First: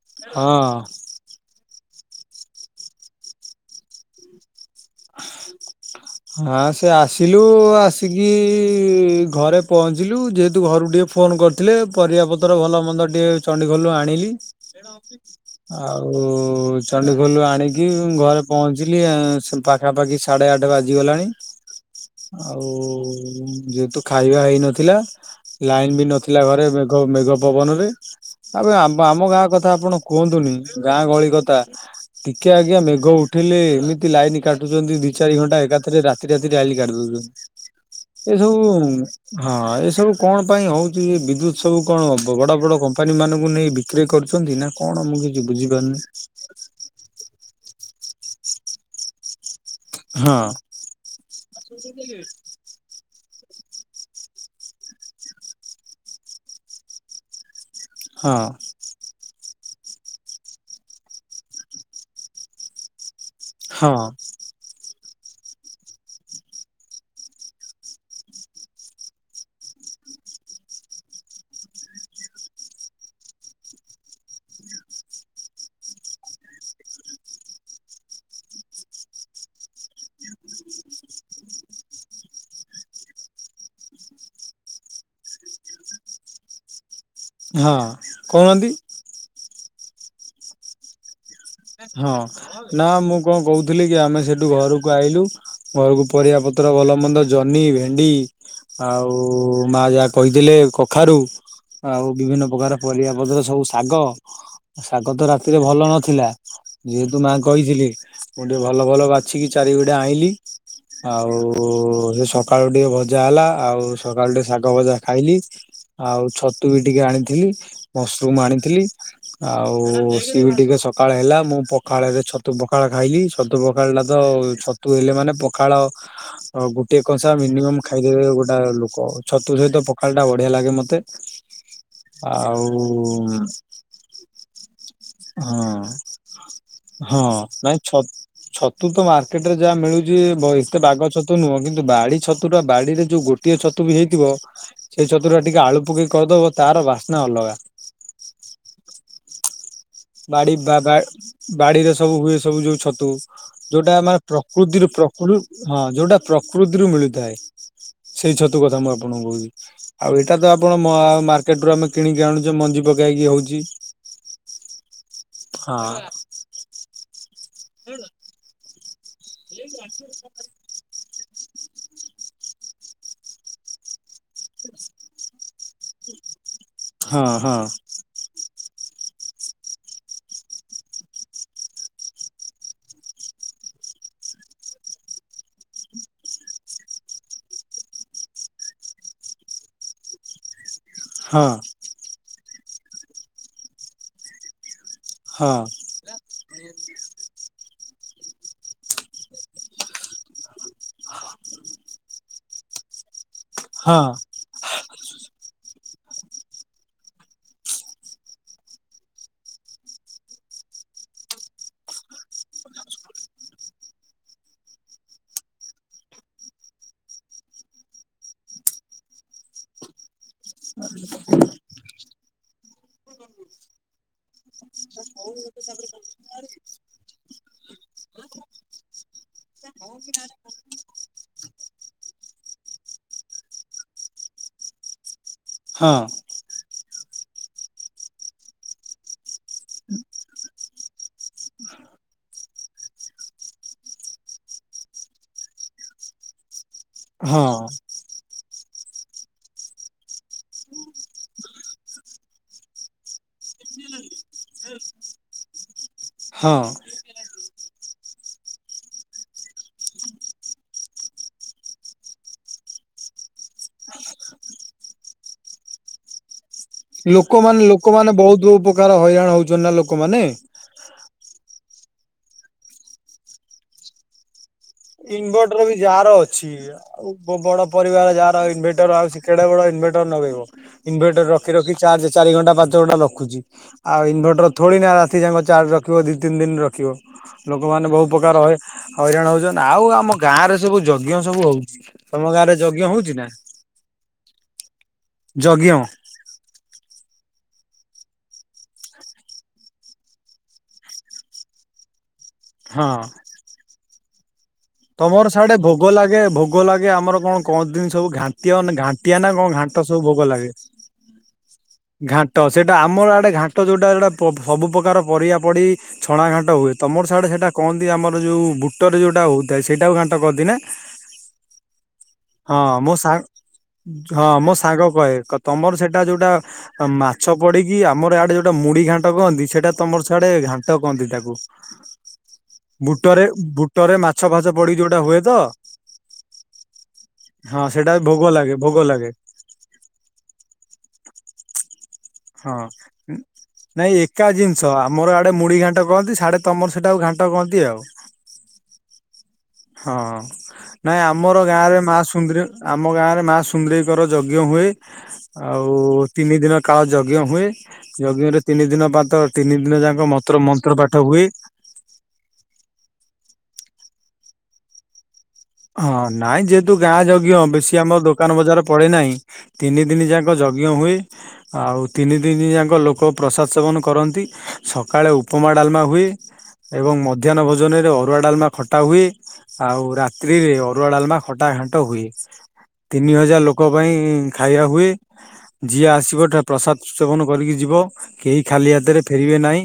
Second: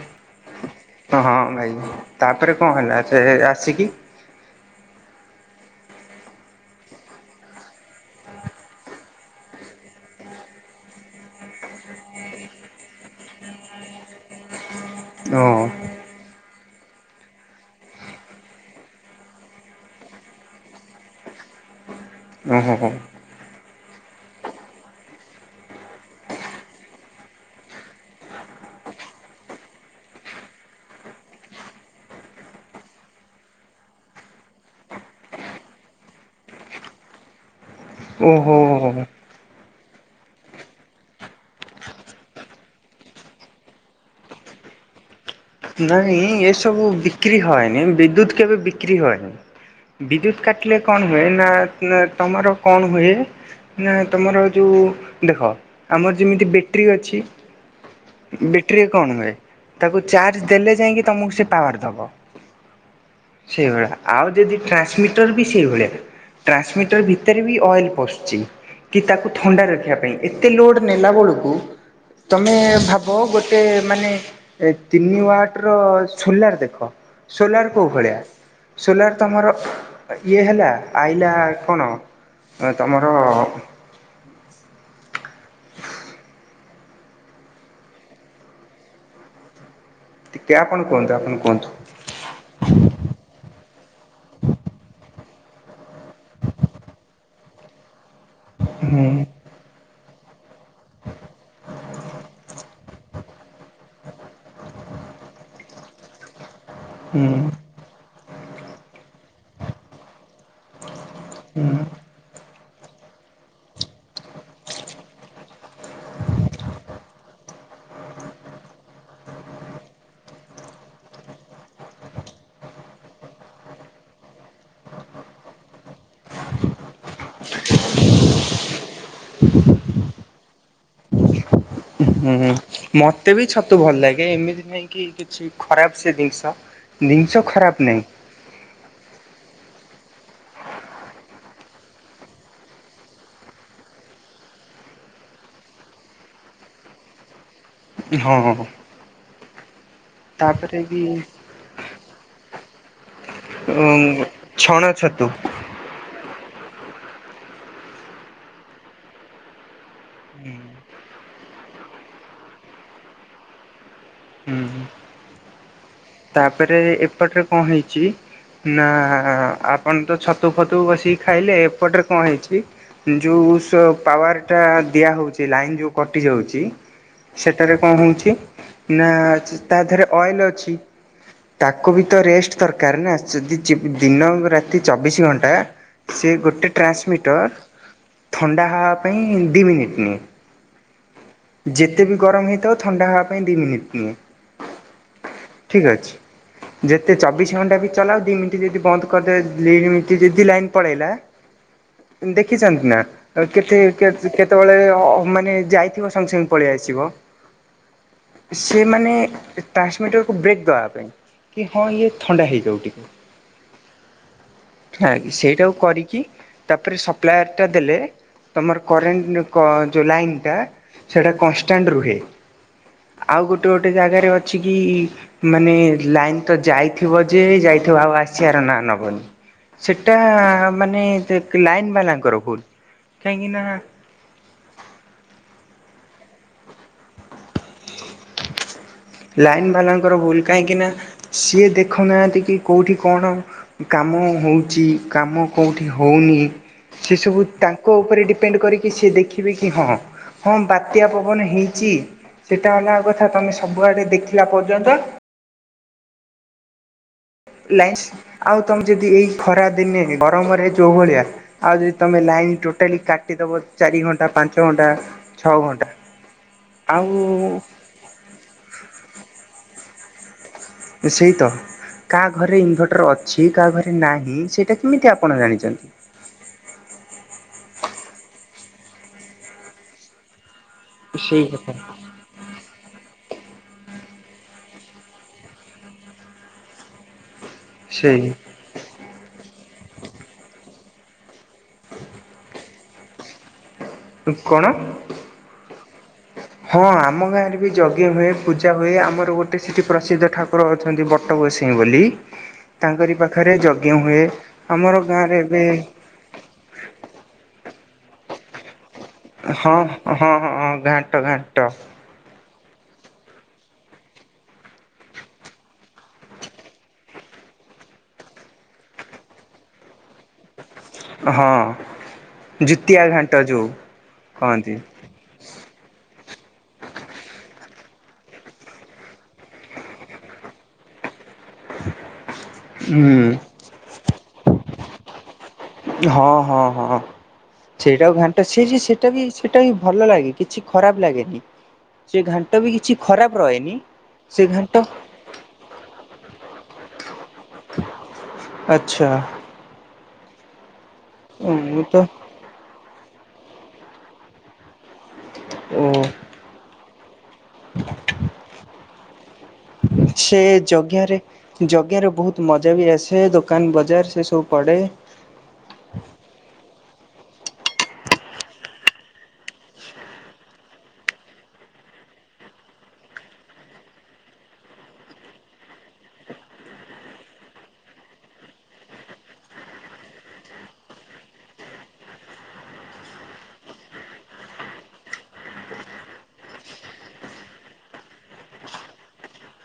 ହଁ। ହଁ ହଁ ଭାଇ ତାପରେ କଣ ହେଲା ସେ ଆସିକି [inaudible] ଆ ସେ ଆସିଲୁ ଆସିକି ଘରେ ପହଞ୍ଚିଲୁ ଯେହେତୁ ଘରକୁ ଟିକେ ଫୋନ କରି ଥିଲେ ପରିବା ପତର ଭଲ ମନ୍ଦ ଟିକେ ଚଣ୍ଡିଖୋଲରୁ ଆଣିଲି। ହଁ ଆଉ ଚଣ୍ଡିଖୋଲୁ ଆଣିକି ଘରେ ପହଞ୍ଚିଲି ଆ ସ ପାଖାପାଖି ସାଢ଼େ ଆଠ ବାଜିଗଲାଣି ଆଉ ଓହୋ ହୋ ଯେହେତୁ ଖାଇବା ହେଇ ନଥିଲା ଲାଇନ ବି ନଥିଲା ଘରେ ମେଘ ମେଘ ପବନ ରେ। ଆବେ ଆମ୍ ଆମ ଗାଁ କଥା ଆପଣ କୁହନ୍ତୁନି ଗାଁ ଗହଳି କଥା। ଟିକେ ଆଜ୍ଞା ମେଘ ଉଠିଲେ ଏମିତି ଲାଇନ କାଟ ଟୁଛନ୍ତି ଦି ଚାରି ଘଣ୍ଟା ଏକାଥରେ ରାତି ରାତି ଲାଇନ କାଟି ଦଉଛନ୍ତି, ଏ ସବୁ ଓହୋ ହଁ ଏ ସବୁ କଣ ପାଇଁ ହଉଛି ଏ ବିଦ୍ୟୁତ ସବୁ କଣ ବଡ ବଡ କମ୍ପାନୀ ମାନଙ୍କୁ ନେଇ ବି କ୍ରି କରୁଛନ୍ତି ନା କଣ ମୁଁ କି ନାଇଁ ଏସବୁ ବିକ୍ରି ହଏନି ବିଦ୍ୟୁତ କେବେ ବିକ୍ରି ହଏନି। ହଁ ବିଦ୍ୟୁତ କାଟିଲେ କଣ ହୁଏ ନା ନା ତମର କଣ ହୁଏ ନା ତମର ଯୋଉ ଦେଖ ଆମର ଯେମିତି ବ୍ୟାଟେରୀ ଅଛି। ହଁ ବେଟରୀରେ କଣ ହୁଏ ତାକୁ ଚା ଦେଲେ ଯାଇକି ତମକୁ ସେ ପାୱାର ଦବ, ସେ ହଁ ଭଳିଆ ଆଉ ଯଦି ଟ୍ରାନ୍ସମି ଟରବି ସେଇଭଳିଆ ଟ୍ରାନ୍ସମିଟର ଭିତରେ ବି ଅଏଲ ପଶଛି। କି ତାକୁ ଥଣ୍ଡା ରଖିବା ପାଇଁ ଏତେ ଲୋଡ ନେଲା ବଳକୁ ତମେ ଭାବ ଗୋଟେ ମାନେ ତିନି ୱାଟ ର ସୋଲାର ଦେଖ, ସୋଲାର କୋଉ ଭଳିଆ। ସୋଲାର ତମର ଇଏ ହେଲା ଆଇଲା କଣ? ଏ ତମର [inaudible] ହଁ କହୁନାହାନ୍ତି? ଟିକିଏ ଆପଣ କୁହନ୍ତୁ? ଆପଣଙ୍କୁ- ହଁ ନା ମୁଁ କଣ କହୁଥିଲି କି ଆମେ ସେଠୁ ଘରକୁ ଆଇଲୁ। ଘରକୁ ପରିବା ପତ୍ର ଭଲ ମନ୍ଦ ଜହ୍ନି, ଭେଣ୍ଡି ହୁଁ ଆଉ ମା ଯା କହିଥିଲେ କଖାରୁ ଆଉ ବିଭିନ୍ନ ପ୍ରକାର ପରିବା ପତ୍ର ସବୁ ଶାଗ। ଶାଗ ତ ରାତିରେ ଭଲ ନଥିଲା। ଯେହେତୁ ହୁଁ ମା କହିଥିଲେ ମୁଁ ଟିକିଏ ଭଲ ଭଲ ବାଛିକି ଚାରିବିଡା ଆଇଁଲିି। ଆଉ ହୁଁ। ଏ ସ ଆଳୁ ଟିକିଏ ଭଜା ହେଲା ଆଉ ସକାଳୁ ଟିକିଏ ଶାଗ ଭଜା ଖାଇଲି। ଆଉ ଛତୁ ବି ଟିକିଏ ଆଣିଥିଲି। ମସୃରୁମ୍ ଆଣିଥିଲି। ଆଉ ସିଏ ବି ଟିକିଏ ସ ପଖାଳ ହେଲା ମୁଁ ପଖାଳରେ ଛତୁ ପଖାଳ ଖାଇଲି। ଛତୁ ପଖାଳ ଟା ତ ଛତୁ ହେଲେ ମାନେ ପଖାଳ ଗୋଟିଏ କଂସା ମିନିମମ୍ ଖାଇଦେବେ ଗୋଟାଏ ଲୋକ। ଛତୁ ସହିତ ପଖାଳ ଟା ବଢିଆ ଲାଗେ ମତେ। [inaudible] ହୁଁ ଆଉ ମତେ ବି ଛତୁ ଭଲ ଲାଗେ ଏମିତି ନାଇଁ କି କିଛି ହଁ ଖରାପ ସେ ଜିନିଷ। ହଁ ଜିନିଷ ନାଇଁ ଖରାପ ଛ ନାହିଁ। ଛତୁ ତ ମାର୍କେଟ ରେ ଯାହା ମିଳୁଚି ବ ଏତେ ବାଗ ଛତୁ ନୁହଁ। କିନ୍ତୁ ବାଡି ଛତୁ ଟା ବାଡିରେ ଯୋଉ ଗୋଟ୍ ଗୋଟିଏ ଛତୁ ବି ହେଇଥିବ ସେଇ ଛତୁଟା ଟିକିଏ ଆଳୁ ପକେଇ କରିଦବ ତାର ବାସ୍ନା ଅଲଗା। ଟି ହଁ ହଁ ବାଡି ବା ତାପରେ -ବା ବି - ବାଡିରେ ସବୁ ହୁଏ ସବୁ ଯୋଉ ଛତୁ ଯୋଉଟା ମାନେ ପ୍ରକୃତିରୁ ଛଣ ପ୍ରକୃ ଛତୁ ହଁ ଯୋଉଟା ପ୍ରକୃତିରୁ ମିଳିଥାଏ। ସେଇ ଛତୁ କଥା ମୁଁ ଆପଣଙ୍କୁ କହୁଚି। ଆଉ ଏଇଟା ତ ଆପଣ ମାର୍କେଟ ରୁ ଆମେ କିଣିକି ଆଣୁଚେ ମଞ୍ଜି ପକାହେଇକି ହୋଉଚି। ହୁଁ ହଁ ତାପରେ ଏପଟରେ କଣ ହେଇଚି ନା ଆପଣ ତ ଛତୁ ଫ ତୁ ବସିକି ଖାଇଲେ ଏପଟରେ କଣ ହେଇଛି। ଯେଉଁ ସ ପାୱାରଟା ଦିଆହୋଉଚି ଲାଇନ୍ ଯୋଉ କଟି ଯାଉଚି ହଁ ହଁ ସେଠାରେ କଣ ହୋଉଛି? ନା ତା ଦେହରେ ଅଏଲ ଅଛି। ତାକୁ ବି ତ ରେଷ୍ଟ ଦରକାର ନା। ଯଦି ଦିନ ରାତି ଚବିଶି ଘଣ୍ଟା ସେ ଗୋଟେ ଟ୍ରାନ୍ସମିଟର ଥଣ୍ଡା ହେବା ପାଇଁ ଦୁଇ ମିନିଟ୍ ନିଏ। ହଁ ଯେତେ ବି ଗରମ ହେଇଥାଉ ଥଣ୍ଡା ହେବା ପାଇଁ ଦି ମିନିଟ୍ ନିଏ। ହଁ ଠିକ୍ ଅଛି। ଯେତେ ଚବିଶ ଘଣ୍ଟା ବି ଚଲାଅ ଦିଇ ମିନିଟ୍ ଯଦି ବନ୍ଦ କରିଦେବେ। ଦି ମିନିଟ୍ ଯଦି ଲାଇନ୍ ପଳେଇଲା ଦେଖିଚନ୍ତି ନା ହଁ କେତେ-କେ-କେତେବେଳେ ଅ ମାନେ ଯାଇଥିବ ସାଙ୍ଗେ ସାଙ୍ଗେ ପଳେଇ ଆସିବ। ସେ ମାନେ ଟ୍ରାନ୍ସମିଟରକୁ ବ୍ରେକ୍ ଦେବା ପାଇଁ। କି ହଁ ଇଏ ଥଣ୍ଡା ହେଇଯାଉ ଟିକିଏ। [inaudible] ହେ ସେଇଟାକୁ କରିକି ତାପରେ ସପ୍ଲାୟାର ଟା ଦେଲେ ତମର କରେଣ୍ଟ କ ଯୋଉ ଲାଇନ୍ ଟା ସେଟା କନଷ୍ଟାଣ୍ଟ ରୁହେ। ଆଉ ଗୋଟେ ଗୋଟେ ଜାଗାରେ ଅଛି କି ମାନେ ଲାଇନ୍ ତ ଯାଇଥିବ ଯେ ଯାଇଥିବ ଆଉ ଆସିଆର ନାଁ ନବନି। ସେଟା ମାନେ [unintelligible] ଲାଇନ୍ ବାଲାଙ୍କର ଭୁଲ୍ କାହିଁକି ନା ହଁ। ଲାଇନ୍ ବାଲାଙ୍କର ଭୁଲ କାହିଁକିନା ସିଏ ଦେଖୁନାହାନ୍ତି କି କଉଠି କଣ। କାମ ହଉଚି କାମ କଉଠି ହଉନି। ସେ ହଁ ସବୁ ହଁ ତାଙ୍କ ଉପରେ ଡିପେଣ୍ଡ କରି କି ସେ ଦେଖିବେ କି ହଁ ହଁ ହଁ ବାତ୍ୟା ପବନ ହେଇଚି ସେଟା ଅଲଗା କଥା ତମେ ସବୁଆଡ଼େ ଦେଖିଲା ପର୍ଯ୍ୟନ୍ତ ହଁ। ଲାଇନସ୍ ଆଉ ତମେ ଯଦି ଏଇ ଖରା ଦିନେ ଗରମରେ ଯୋଉ ଭଳିଆ ଆଉ ଯଦି ତମେ ଲାଇନ ଟୋଟାଲି କାଟିଦବ ଚାରି ଘଣ୍ଟା ପାଞ୍ଚ ଘଣ୍ଟା ଛଅ ଘଣ୍ଟା ଆଉ ଲୋକମାନେ ଲୋକମାନେ ବହୁତୁ ପକାର ହଇରାଣ ହଉଚନ୍ ନା ଲୋକମାନେ। ସେଇ ତ କାହା ଘରେ ଇନଭର୍ଟର ଅଛି କାହା ଘରେ ନାହିଁ ସେ ଇନଭର୍ଟର ବି ଯାହାର ଅଛି ଉପ ବଡ ପରିବାର ଯାହାର ଇନ୍ ଭେଟର୍ ଆଉ କେଡେ ବଡ ଇନ୍ ଭେଟର୍ ନଗେଇବ। ଇନ୍ ଭେଟର୍ ସେଇ ରଖି କଥା। ରଖି ଚାର୍ଜ ଚାରି ଘଣ୍ଟା ପାଞ୍ଚ ଘଣ୍ଟା ରଖୁଚି, ଆଉ ଇନଭର୍ଟର ଥୋଡିନା ରାତି ଯାଙ୍କ ଚାର୍ଜ ରଖିବ ଦି ତିନ୍ ଦିନ୍ ରଖିବ। ଲୋକମାନେ ବହୁ ସେଇ ପକାର ହଇ ହଇରାଣ ହଉଚନ୍। ଆଉ ଆମ ଗାଁରେ ସବୁ ଯଜ୍ଞ ସବୁ ହଉଚି, ତମ ଗାଁରେ ଯଜ୍ଞ ହଉଚି ନା? କଣ? ଯଜ୍ଞ। ହଁ ଆମ ଗାଁରେ ବି ଯଜ୍ଞ ହୁଏ ପୂଜା ହୁଏ ଆମର ଗୋଟେ ସେଠି ପ୍ରସିଦ୍ଧ ଠାକୁର ଅଛନ୍ତି ବ ଟ ଗୋସେଇଁ ବୋଲି ହଁ। ତାଙ୍କରି ପାଖରେ ଯଜ୍ଞ ହୁଏ ଆମର ତମର ଗାଁରେ ସେଆଡେ ଏବେ ଭୋଗ ଲାଗେ ଭୋଗ ଲାଗେ ଆମର କଣ କହଁନ୍ତିନି ସବୁ ଘାଣ୍ଟିଅ ନେ ଘାଣ୍ଟି ଆ ନା କଣ ହଁ ଘାଣ୍ଟ ସବୁ ଭୋଗ ହଁ ଲାଗେ। ହଁ ଘାଣ୍ଟ ଘାଣ୍ଟ ଘାଣ୍ଟ ସେଇଟା ଆମର ଆଡେ ଘାଣ୍ଟ ଯୋଉଟା ଏଉଡା ପ ସବୁ ପକାର ପରିଆ ପଡି ଛଣା ଘାଣ୍ଟ ହୁଏ ତମର ସିଆଡ଼େ ସେଇଟା କହନ୍ତି ଆମର ଯୋଉ ବୁଟରେ ଯୋଉଟା ହଉଥାଏ ସେଇଟାକୁ ଘାଣ୍ଟ କହନ୍ତି ନା? ହଁ ହଁ ମୋ ଜୁତିଆ ସାଙ୍ଗ୍ ଘାଣ୍ଟ ଯୋଉ ହଁ ମୋ କହନ୍ତି ସାଙ୍ଗ କହେ କ ତମର ସେଟା ଯୋଉଟା ମାଛ ପଡିକି ଆମର ଇଆଡେ ଯୋଉଟା ମୁଢ଼ି ଘାଣ୍ଟ କହନ୍ତି ସେଇଟା ତମର ସିଆଡେ ଘାଣ୍ଟ କହନ୍ତି ତାକୁ। ହୁଁ ବୁଟରେ ବୁଟରେ ମାଛ ଫାଛ ପଡିିକି ଯୋଉଟା ହୁଏ ତ? ହଁ, ହଁ, ହଁ, ହଁ ସେଇଟା ଭୋଗ ସେଇଟାକୁ ଘାଣ୍ଟ ଲାଗେ ସେ ଭୋଗ ଯେ ଲାଗେ ସେଇଟା ବି ସେଟା ବି ଭଲ ଲାଗେ କିଛି ଖରାପ ଲାଗେନି। ଏ ଘାଣ୍ଟ ହଁ। ବି କିଛି ଖରାପ ର ନାଇଁ ଏକା ଜିନିଷ ଆମର ଇଆଡେ ମୁଢ଼ି ଘାଣ୍ଟ କହନ୍ତି ସିଆଡ଼େ ତମର ସେଟାକୁ ଘାଣ୍ଟ କହନ୍ତି ଆଉ। ଆଚ୍ଛା। ହଁ ନାଇଁ ଆମର ଗାଁରେ ମୁଁ ମା ତ ସୁନ୍ଦରୀ ଆମ ଗାଁରେ ମା ସୁନ୍ଦରୀକର ଯଜ୍ଞ ହୁଏ ଆଉ ଓ ତିନି ଦିନ କାଳ ଯ ଜ୍ଞ ହୁଏ ଯଜ୍ଞରେ ତିନି ଦିନ ପାଦ ତିନି ଦିନ ଯାକ ସେ ମନ୍ତ୍ର ମନ୍ତ୍ର ପାଠ ଯଜ୍ଞରେ ହୁଏ। ଯଜ୍ଞରେ ବହୁତ୍ ମଜା ବି ଆସେ ଦୋକାନ ବଜାର ସେ ସବୁ ପଡ଼େ। ହଁ ନାଇଁ ଯେହେତୁ ଗାଁ ଯଜ୍ଞ ବେଶୀ ଆମର ଦୋକାନ ବଜାର ପଡେ ନାହିଁ। ତିନି ଦିନି ଯାକ ଯଜ୍ଞ ହୁଏ। ଆଉ ତିନି ଦିନି ଯାଙ୍କ ଲୋକ ପ୍ରସାଦ ସେବନ କରନ୍ତି, ସକାଳେ ଉପମା ଡାଲମା ହୁଏ। ଏବଂ ମଧ୍ୟାହ୍ନ ଭୋଜନରେ ଅରୁଆ ଡାଲମା ଖଟା ହୁଏ, ଆଉ ରା ତ୍ରିରେ ଅରୁଆ ଡାଲମା ଖଟା ଘାଣ୍ଟ ହୁଏ। ତିନି ହଜାର ଲୋକ ପାଇଁ ଖାଇବା ହୁଏ। ଯିଏ ଆସିବ ଟେ ପ୍ରସାଦ ସେବନ କରିକି ଯିବ କେହି ଖାଲି ହାତରେ ଫେରିବେ ନାହିଁ।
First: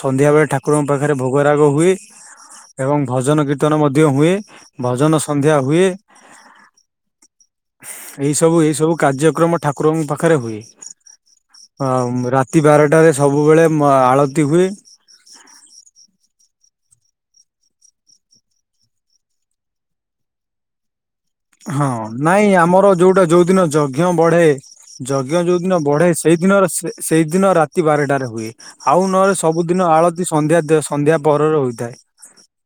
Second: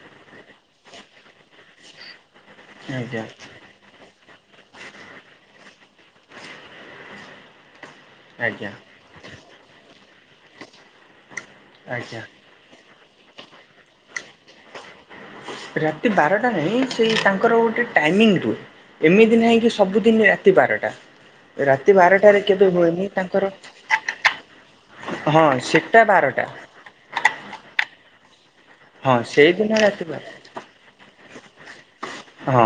ସନ୍ଧ୍ୟା ବେଳେ ଠାକୁରଙ୍କ ପାଖରେ ଭୋଗରାଗ ହୁଏ ଏବଂ ଆଜ୍ଞା ଭଜନ କୀର୍ତ୍ତନ ମଧ୍ୟ ହୁଏ। ଭଜନ ସନ୍ଧ୍ୟା ହୁଏ। ଏଇ ସବୁ ଆଜ୍ଞା ଏଇ ସବୁ କାର୍ଯ୍ୟକ୍ରମ ଠାକୁରଙ୍କ ପାଖରେ ହୁଏ। ଆଜ୍ଞା ହଁ ରାତି ବାରଟାରେ ସବୁବେଳେ ମ ଆଳତି ହୁଏ। ରାତି ବାରଟାରେ ହିଁ ସେଇ ତାଙ୍କର ଗୋଟେ ଟାଇମିଙ୍ଗ ରୁହେ। ଏମିତି ନାହିଁ କି ସବୁଦିନ ରାତି ବାରଟା। ହଁ ରାତି ବାରଟାରେ ନାଇଁ କେବେ ଆମର ହୁଏନି ଯୋଉଟା ତାଙ୍କର ଯୋଉଦିନ ଯଜ୍ଞ ବଢେ ଯଜ୍ଞ ହଁ ଯୋଉ ଦିନ ସେଟା ବଢେ ସେଇ ବାରଟା ଦିନର ସେ ସେଇଦିନ ରାତି ବାରଟାରେ ହୁଏ, ଆଉ ହଁ ନହଲେ ସବୁ ସେଇଦିନ ଦିନ ରାତି ବାର ଆଳତି ସନ୍ଧ୍ୟା ଦେ ସନ୍ଧ୍ୟା ପହରରେ ହୋଇଥାଏ। ହଁ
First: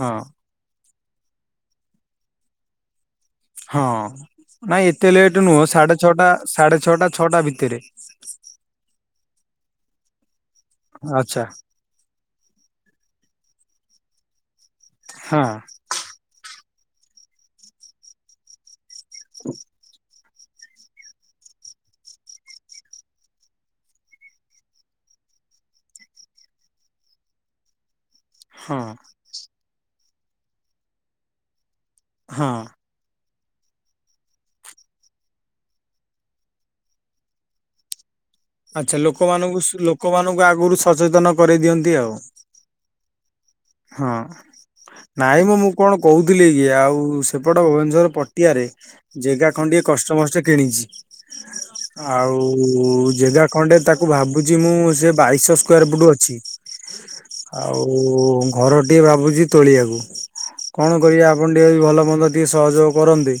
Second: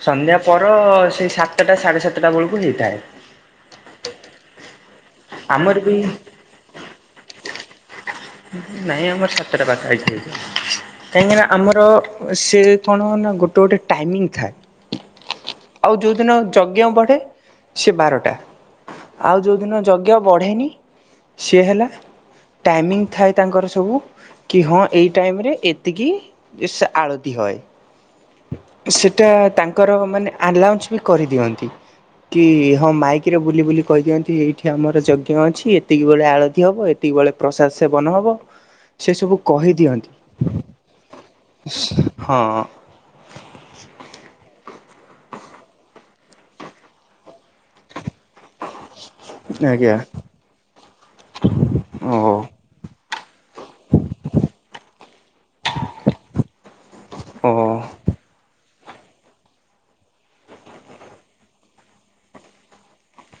ହଁ। ସନ୍ଧ୍ୟା ପହର ସେଇ ସାତଟା ସାଢେ ସାତଟା ବେଳକୁ ହେଇଥାଏ। ହଁ ନାଇଁ ଏତେ ଲେଟ୍ ନୁହଁ ଆମର ସାଢେ ବି ଛଅଟା ସାଢେ ଛଅଟା ଛଅଟା ଭିତରେ। ନାଇଁ ଆମର ସାତଟା ପାଖା ପାଖି ହେଇଯାଏ, ଆଚ୍ଛା କାହିଁକିନା ଆମର ସେ କଣ ନା ଗୋଟେ ଗୋଟେ ଟାଇମିଙ୍ଗ ଥାଏ। ହଁ। ଆଉ ଯୋଉଦିନ ଯଜ୍ଞ ବଢେ ସେ ବାରଟା ଆଉ ଯୋଉଦିନ ଯଜ୍ଞ ବଢ଼େନି ସିଏ ହେଲା ଟାଇମିଙ୍ଗ୍। ଥାଏ ତାଙ୍କର ସବୁ କି ହଁ ଏଇ ଟାଇମରେ ଏତିକି ସେ ଆଳତି ହଏ। ହଁ ସେଟା ତାଙ୍କର ମାନେ ଆଲାଉନ୍ସ ବି କରିଦିଅନ୍ତି କି ହଁ ମାଇକ୍ କୀରେ ବୁଲି-ବୁଲି କହିଛନ୍ତି ଏଇଠି ଆମର ଯଜ୍ଞ ଅଛି ଏତିକିି ବେଳେ ଆଳତିୀ ହେବ ଏତିକିି ବେଳେ ପ୍ରସାଦ ସେବନ ହେବ। ଆଚ୍ଛା ସେ ସବୁ ଲୋକମାନଙ୍କୁ ସୁ କହି ଲୋକମାନଙ୍କୁ ଦିଅନ୍ତି ଆଗରୁ ସଚେତନ କରେଇ ଦିଅନ୍ତି ଆଉ ହଁ। ହଁ ନାଇଁ ମ୍ ମୁଁ କଣ କହୁଥିଲି ଆଉ ସେପଟ ଭୁବନେଶ୍ଵର୍ ପଟିଆରେ ଜେଗା ଖଣ୍ଡିଏ ଆଜ୍ଞା କଷ୍ଟମଷ୍ଟେ କିଣିଛି ଓହୋ ଆଉ ଜେଗା ଖଣ୍ଡେ ତାକୁ ଭାବୁଛି ମୁଁ ସେ ବାଇଶ୍ ସ୍କୋୟାର୍ ଫୁଟ୍ ଅଛି। ଓହୋ ଆଉ ଘର ଟି ଭାବୁଛି ତୋଳିବା ଆକୁ। କଣ କରିବା ଆପଣ ଟିକେ ବି ଭଲ ମନ୍ଦ ଟିକେ ସହଯୋଗ କରନ୍ତେ।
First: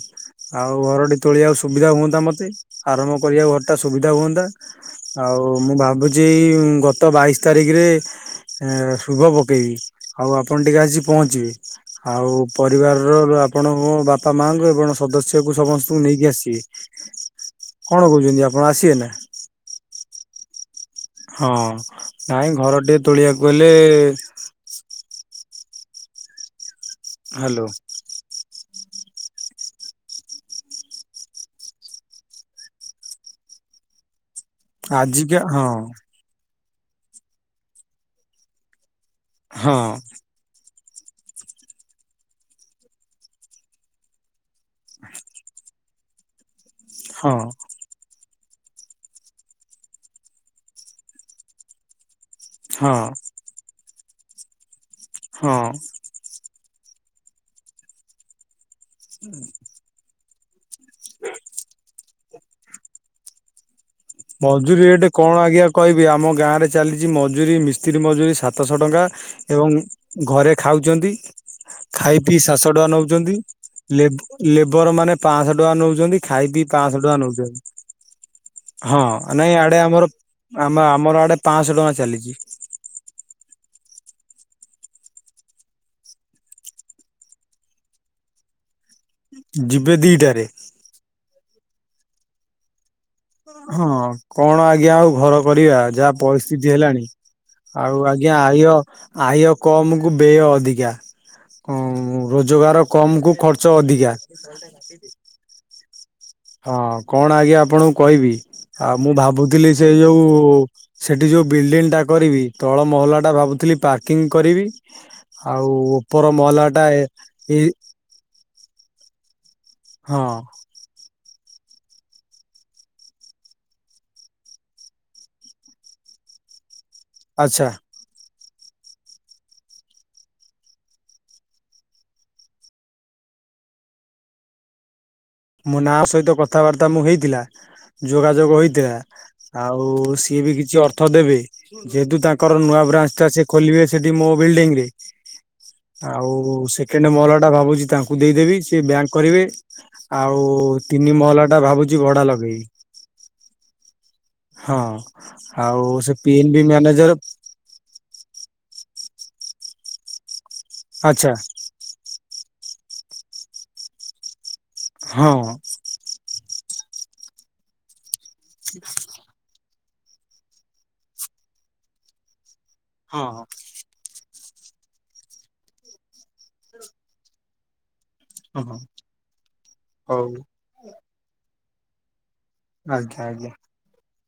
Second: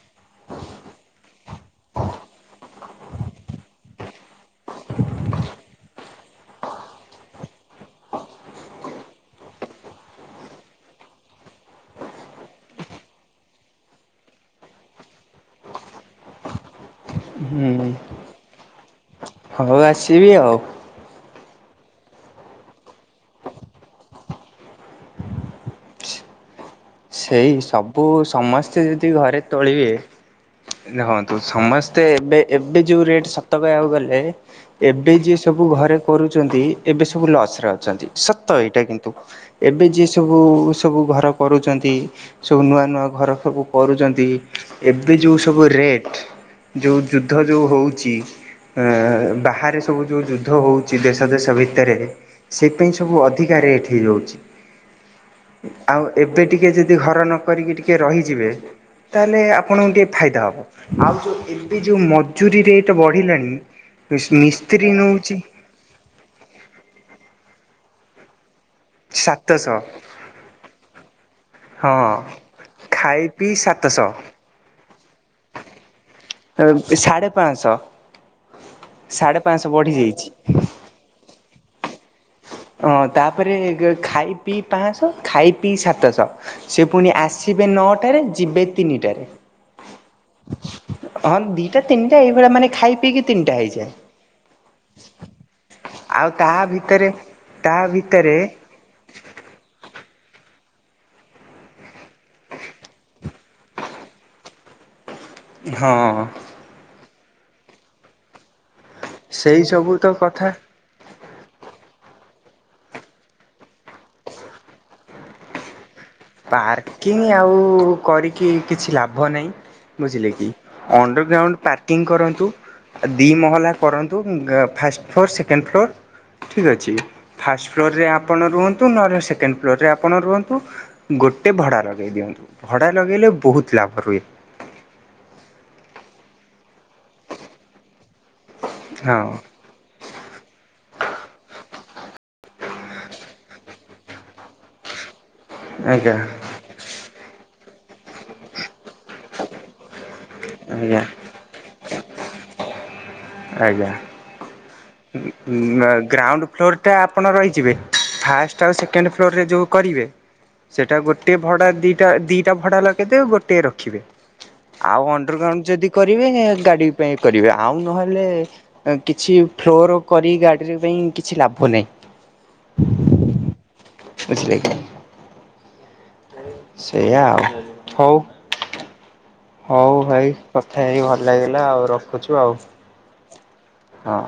ଆଉ ଘର ଟି ତୋଳି ବାକୁ ସୁବିଧା ହୁଅନ୍ତା ମତେ ଆରମ୍ଭ କରିବାକୁ ଘର ଟା ସୁବିଧା ହୁଅନ୍ତା। ଆଉ ମୁଁ ଭାବୁଛି ଗତ ବାଇଶି ତାରିଖ ରେ ଶୁଭ ପକେଇବି ଆଉ ଆପଣ ଟିକେ ଆସି ପହଞ୍ଚିବେ। ଆଉ ପରିବାର ର ଆପଣଙ୍କ ବାପା ମାଙ୍କୁ ଏବଂ ସଦସ୍ୟ କୁ ସମସ୍ତଙ୍କୁ ନେଇକି ଆସିବେ। ହୁଁ କଣ କହୁଛନ୍ତି ଆପଣ ଆସିବେ ନାଁ। ହଉ ଆସିବି ଆଉ। ହଁ ନାଇଁ ଘର ଟିଏ ତୋଳି ବାକୁ ହେଲେ। ସେଇ ହ୍ୟାଲୋ ସବୁ ସମସ୍ତେ ଯଦି ଘରେ ତୋଳିବେ ରହନ୍ତୁ ସମସ୍ତେ ଏବେ-ଏବେ ଯୋଉ ରେଟ୍ ସତ କହିବାକୁ ଗଲେ ଏବେ ଯିଏ ଆଜିକା ସବୁ ହଁ ଘରେ କରୁଛନ୍ତି ଏବେ ସବୁ ଲଚ୍ ରେ ଅଛନ୍ତି ସତ ଏଇଟା କିନ୍ତୁ ହଁ ଏବେ ଯିଏ ଏବେ ସବୁ ଘର କରୁଛନ୍ତି ସବୁ ନୂଆ-ନୂଆ ଘର ସବୁ କରୁଛନ୍ତି। ଏବେ ଯୋଉ ସବୁ ରେଟ୍ ଯୋଉ ଯୁଦ୍ଧ ହଁ ଯୋଉ ହଉଛି। ବାହାରେ ସବୁ ଯୋଉ ଯୁଦ୍ଧ ହଉଛି ଦେଶ-ଦେଶ ଭିତରେ ସେଇଥିପାଇଁ ହଁ ସବୁ ଅଧିକା ରେଟ୍ ହେଇଯାଉଛି ହଁ। ଆଉ ଏବେ। ଟିକେ ଯଦି ଘର ନ କରିକି ଟିକେ ରହିଯିବେ ତା ହେଲେ ଆପଣଙ୍କୁ ଟିକିେ ଫାଇଦା ହବ। ଆଉ ଯୋଉ ଏବେ ଯୋଉ ମଜୁୁରୀ ରେଟ୍ ବଢ଼ିଲାଣି। ମଜୁରୀ ରେଟ୍ କଣ ଆଜ୍ଞା କହିବି ଆମ ଗାଁ ରେ ଚାଲିଛି ମଜୁୁରୀ ମିସ୍ତ୍ରୀ ମଜୁରୀ ସା ତଶହ ଟଙ୍କା ଏବଂ ସାତଶହ ଘରେ ଖାଉଚନ୍ତି। ହଁ ଖାଇ ପିଇକି ସାତଶହ ଟଙ୍କା ଖାଇ ନଉଛନ୍ତି ପିଇ ସାତଶହ ଲେବ ଲେବର୍ ମାନେ ପାଁଶହ ଟଙ୍କା ନଉଚନ୍ତି। ଖାଇ ପିଇ ପାଁଶହ ଟଙ୍କା ସାଢ଼େ ନଉଚନ୍ତି। ପାଞ୍ଚଶହ ହଁ ସାଢ଼େ ନାଇଁ ପାଞ୍ଚଶହ ଆଡ଼େ ଆମର ବଢ଼ିଯାଇଛି। ଆମ ଆମର ଆଡ଼େ ପାଁଶହ ଟଙ୍କା ଚାଲିଛି। ହଁ ତା ପରେ ଖାଇ ପିଇ ପାଁଶହ ଖାଇ ପିଇ ସାତଶହ। ସିଏ ପୁଣି ଆସିବେ ନଅଟାରେ ଯିବେ ତିନିଟାରେ। ଯିବେ ଦିଟାରେ ହଁ ଦିଟା ତିନିଟା ଏଇ ଭଳିଆ ମାନେ ଖାଇ ପିଇକି ତିନିଟା ହଁ ହେଇଯାଏ। କଣ ଆଜ୍ଞା ଆଉ ଘର କରିବା ଯାହା ଆଉ ତା ପରିସ୍ଥିତି ହେଲାଣି ଭିତରେ ତା ଆଉ ଆଜ୍ଞା ଭିତରେ ଆଇ ୟ ଆୟ କମ୍ କୁ ବେୟ ଅଧିକା। ଅଁ ରୋଜଗାର କମ୍ କୁ ଖର୍ଚ୍ଚ ଅଧିକା। [inaudible] ହଁ। ହଁ କଣ ଆଜ୍ଞା ଆପଣଙ୍କୁ କହିବି ଆ ମୁଁ ସେଇ ଭାବୁଥିଲି ସେ ସବୁ ତ ଯୋଉ କଥା। ସେଠି ଯୋଉ ବିଲ୍ଡିଲ ଟା କରିବି ତଳ ମହଲାଟା ଭାବୁଥିଲି ପାର୍କିଂ କରିବି। ଆଉ ଓପର ମହଲାଟା ଏ ପାର୍କିଂ ଆଉ ଏଇ କରିକି କିଛି ଲାଭ ନାହିଁ ହଁ ବୁଝିଲେ କି ଅଣ୍ଡର ଗ୍ରାଉଣ୍ଡ ପାର୍କିଂ କରନ୍ତୁ। ଦି ମହଲା କରନ୍ତୁ ଫାଷ୍ଟ୍ ଫ୍ଲୋର ସେକେଣ୍ଡ ଫ୍ଲୋର୍ ଠିକ୍ ଅଛି। ଆଚ୍ଛା ଫାଷ୍ଟ୍ ଫ୍ଲୋର୍ ରେ ଆପଣ ରୁହନ୍ତୁ ନ ହେଲେ ସେକେଣ୍ଡ ଫ୍ଲୋର୍ ରେ ଆପଣ ରୁହନ୍ତୁ। ଗୋଟେ ଭଡ଼ା ଲଗେଇ ଦିଅନ୍ତୁ ଭଡ଼ା ଲଗେଇଲେ ବୋହୁତ ଲାଭ ରୁହେ। ମୋ ନାଁ ସହିତ କଥାବାର୍ତ୍ତା ମୁଁ ହେଇଥିଲା ଯୋଗାଯୋଗ ହେଇଥିଲା। ହଁ। ଆଉ ସିଏ ବି କିଛି ଅର୍ଥ ଦେବେ। ଯେହେତୁ ତାଙ୍କର ନୂଆ ବ୍ରାଞ୍ଚ୍ ଟା ସେ ଖୋଲିବେ ସେଠି ମୋ ବିଲ୍ଡିଂ ରେ। ଆଜ୍ଞା ଆଉ ସେକେଣ୍ଡ ମହଲା ଟା ଭାବୁଛି ତାଙ୍କୁ ଦେଇ ଦେବି ସିଏ ବ୍ୟାଙ୍କ କରିବେ। ଆଉ ଆଜ୍ଞା ତିନି ମହଲାଟା ଭାବୁଛି ଭଡ଼ା ଲଗେଇବି। ଆଜ୍ଞା ହଁ ଆଉ ଆ ସେ ଗ୍ରାଉଣ୍ଡ ପିଏନବି ଫ୍ଲୋର୍ ଟା ମ୍ୟାନେଜର ଆପଣ ରହିଯିବେ। ଫାଷ୍ଟ ଆଉ ସେକେଣ୍ଡ ଫ୍ଲୋରରେ ଯୋଉ କରିବେ ସେଟା ଆଚ୍ଛା ଗୋଟେ ଭଡ଼ା ଦି ଟା ଦିଟା ଭଡ଼ା ଲଗେଇଦେବେ ଗୋଟିଏ ରଖିବେ ଆଉ ହଁ ଅଣ୍ଡରଗ୍ରାଉଣ୍ଡ ଯଦି କରିବେ ଗାଡ଼ି ପାଇଁ କରିବେ ଆଉ ନହେଲେ ଏ କିଛି ଫ୍ଲୋର କରି ଗାଡ଼ିରେ ପାଇଁ କିଛି ଲାଭ ନାହିଁ। ହଁ ହଁ। ବୁଝିଲେ କି? ସେୟା ଆଉ ହୋଉ। ଓହୋ। ହୋଉ ଭାଇ କଥା ହେଇ ଭଲ ଲାଗିଲା ଆଉ ରଖୁଚୁ ଆଉ। ଆଜ୍ଞା ଆଜ୍ଞା। ହଁ।